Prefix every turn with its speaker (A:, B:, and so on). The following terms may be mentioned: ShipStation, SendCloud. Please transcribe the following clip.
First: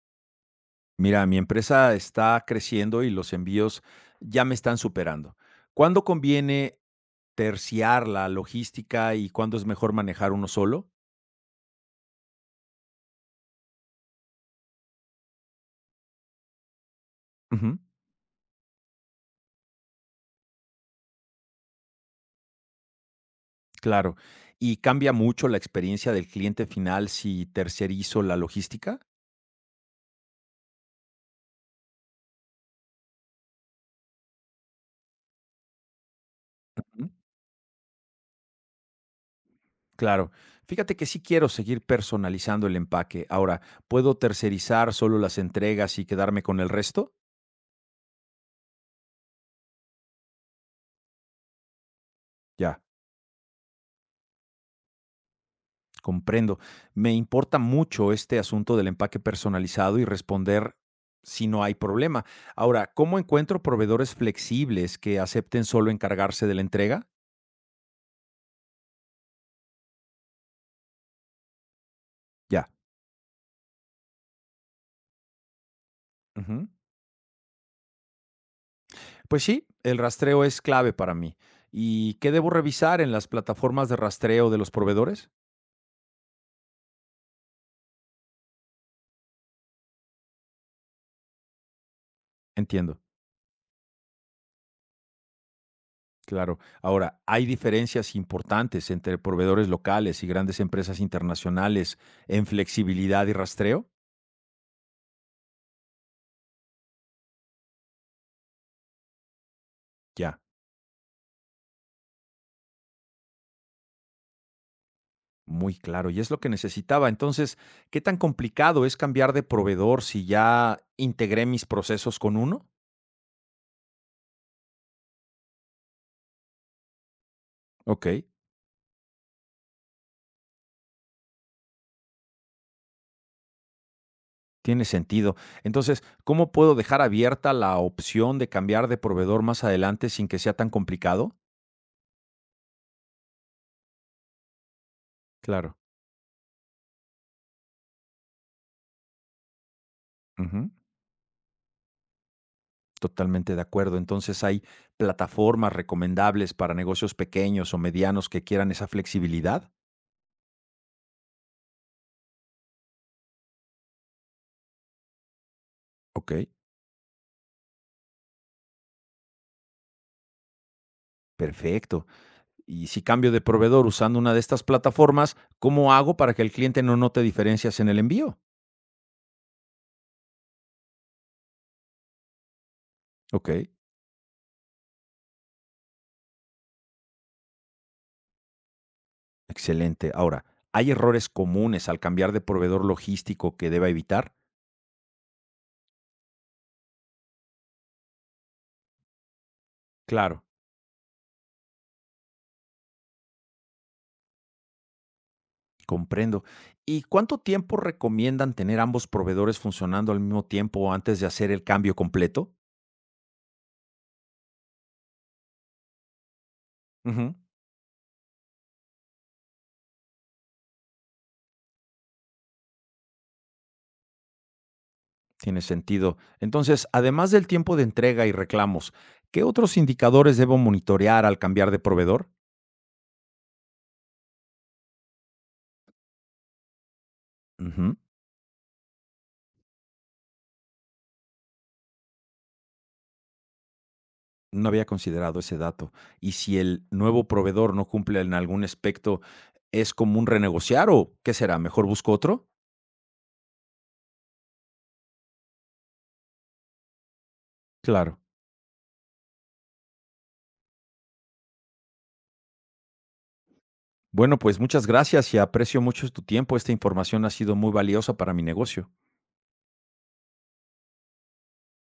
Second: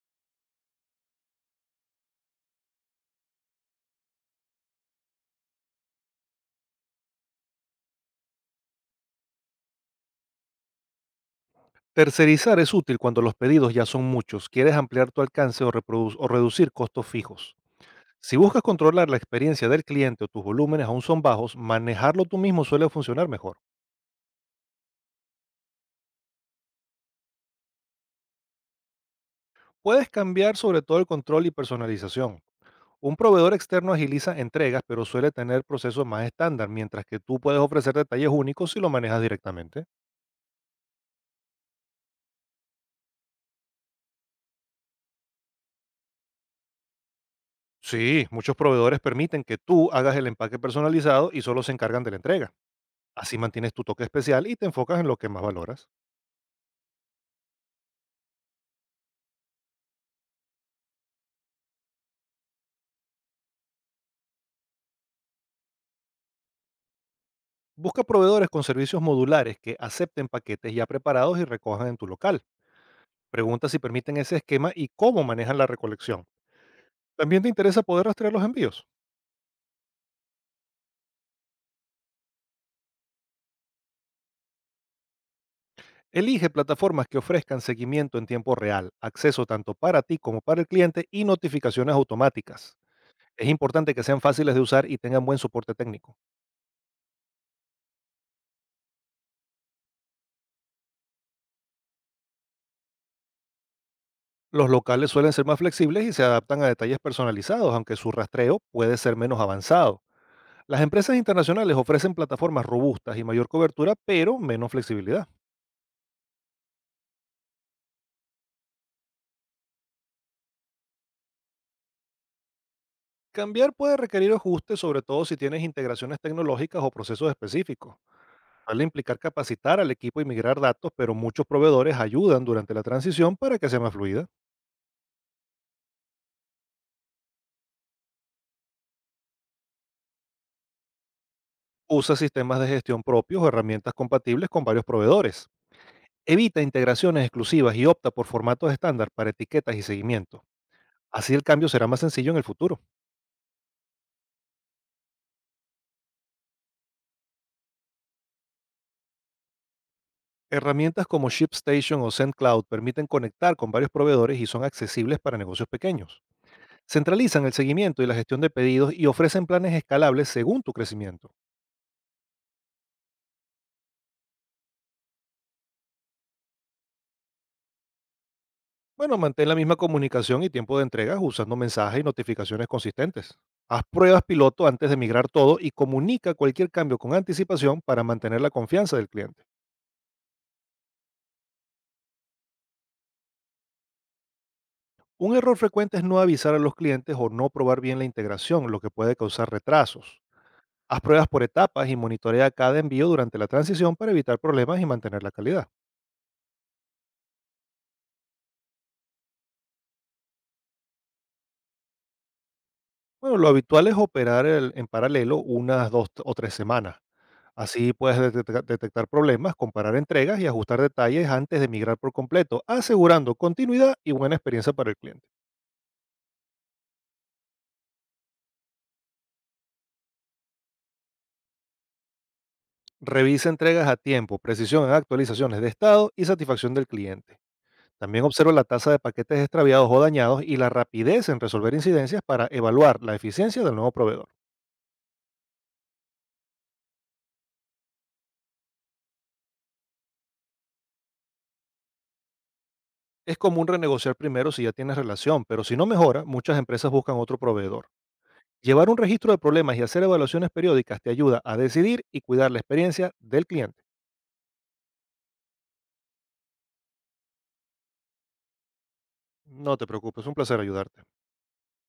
A: Mira, mi empresa está creciendo y los envíos ya me están superando. ¿Cuándo conviene terciar la logística y cuándo es mejor manejar uno solo?
B: Tercerizar es útil cuando los pedidos ya son muchos, quieres ampliar tu alcance o, reducir costos fijos.
A: Ujú,
B: Si buscas controlar la experiencia del cliente o tus volúmenes aún son bajos, manejarlo tú mismo suele funcionar mejor.
A: claro. ¿Y cambia mucho la experiencia del cliente final si tercerizo la logística?
B: Puedes cambiar sobre todo el control y personalización. Un proveedor externo agiliza entregas, pero suele tener procesos más estándar, mientras
A: Ujú,
B: que tú puedes ofrecer detalles únicos si lo manejas directamente.
A: claro. Fíjate que sí quiero seguir personalizando el empaque. Ahora, ¿puedo tercerizar solo las entregas y quedarme con el resto?
B: Sí, muchos proveedores permiten que tú hagas el empaque personalizado y solo se encargan de la entrega.
A: Ya.
B: Así mantienes tu toque especial y te enfocas en lo que más valoras.
A: Comprendo. Me importa mucho este asunto del empaque personalizado y responder si no hay problema. Ahora, ¿cómo encuentro proveedores flexibles que acepten solo encargarse de la entrega?
B: Busca proveedores con servicios modulares que acepten paquetes ya preparados y recojan en tu local.
A: Ya.
B: Pregunta si permiten ese esquema y cómo manejan la recolección.
A: Ujú.
B: También te interesa poder rastrear los envíos.
A: Pues sí, el rastreo es clave para mí. ¿Y qué debo revisar en las plataformas de rastreo de los proveedores?
B: Elige plataformas que ofrezcan seguimiento en tiempo real, acceso tanto para ti como para el cliente y notificaciones automáticas.
A: Entiendo.
B: Es importante que sean fáciles de usar y tengan buen soporte técnico.
A: Claro. Ahora, hay diferencias importantes entre proveedores locales y grandes empresas internacionales en flexibilidad y rastreo.
B: Los locales suelen ser más flexibles y se adaptan a detalles personalizados, aunque su rastreo puede ser menos avanzado.
A: Ya.
B: Las empresas internacionales ofrecen plataformas robustas y mayor cobertura, pero menos flexibilidad.
A: Muy claro, y es lo que necesitaba. Entonces, ¿qué tan complicado es cambiar de proveedor si ya integré mis procesos con uno?
B: Cambiar puede requerir ajustes, sobre todo si tienes integraciones tecnológicas o procesos específicos.
A: Ok,
B: Suele implicar capacitar al equipo y migrar datos, pero muchos proveedores ayudan durante la transición para que sea más fluida.
A: tiene sentido. Entonces, ¿cómo puedo dejar abierta la opción de cambiar de proveedor más adelante sin que sea tan complicado?
B: Usa sistemas de gestión propios o herramientas compatibles con varios proveedores.
A: Claro.
B: Evita integraciones exclusivas y opta por formatos estándar para etiquetas y seguimiento.
A: Ujú,
B: Así el cambio será más sencillo en el futuro.
A: totalmente de acuerdo. Entonces, ¿hay plataformas recomendables para negocios pequeños o medianos que quieran esa flexibilidad?
B: Herramientas como ShipStation o SendCloud permiten conectar con varios proveedores y son accesibles para negocios pequeños.
A: Ok,
B: Centralizan el seguimiento y la gestión de pedidos y ofrecen planes escalables según tu crecimiento.
A: perfecto. Y si cambio de proveedor usando una de estas plataformas, ¿cómo hago para que el cliente no note diferencias en el envío?
B: Bueno, mantén la misma comunicación y tiempo de entregas usando mensajes y notificaciones consistentes.
A: Ok,
B: Haz pruebas piloto antes de migrar todo y comunica cualquier cambio con anticipación para mantener la confianza del cliente.
A: excelente. Ahora, ¿hay errores comunes al cambiar de proveedor logístico que deba evitar?
B: Un error frecuente es no avisar a los clientes o no probar bien la integración, lo que puede causar retrasos.
A: Claro.
B: Haz pruebas por etapas y monitorea cada envío durante la transición para evitar problemas y mantener la calidad.
A: Comprendo. ¿Y cuánto tiempo recomiendan tener ambos proveedores funcionando al mismo tiempo antes de hacer el cambio completo?
B: Bueno, lo habitual es operar en paralelo unas dos o tres semanas.
A: Ujú.
B: Así puedes detectar problemas, comparar entregas y ajustar detalles antes de migrar por completo, asegurando continuidad y buena experiencia para el cliente.
A: Tiene sentido. Entonces, además del tiempo de entrega y reclamos, ¿qué otros indicadores debo monitorear al cambiar de proveedor?
B: Revisa entregas a tiempo, precisión en actualizaciones de estado y satisfacción del cliente.
A: Ujú.
B: También observa la tasa de paquetes extraviados o dañados y la rapidez en resolver incidencias para evaluar la eficiencia del nuevo proveedor.
A: No había considerado ese dato. Y si el nuevo proveedor no cumple en algún aspecto, ¿es común renegociar o qué será? ¿Mejor busco otro?
B: Es común renegociar primero si ya tienes relación, pero si no mejora, muchas empresas buscan otro proveedor.
A: Claro.
B: Llevar un registro de problemas y hacer evaluaciones periódicas te ayuda a decidir y cuidar la experiencia del cliente.
A: Bueno, pues muchas gracias y aprecio mucho tu tiempo. Esta información ha sido muy valiosa para mi negocio.
B: No te preocupes, es un placer ayudarte.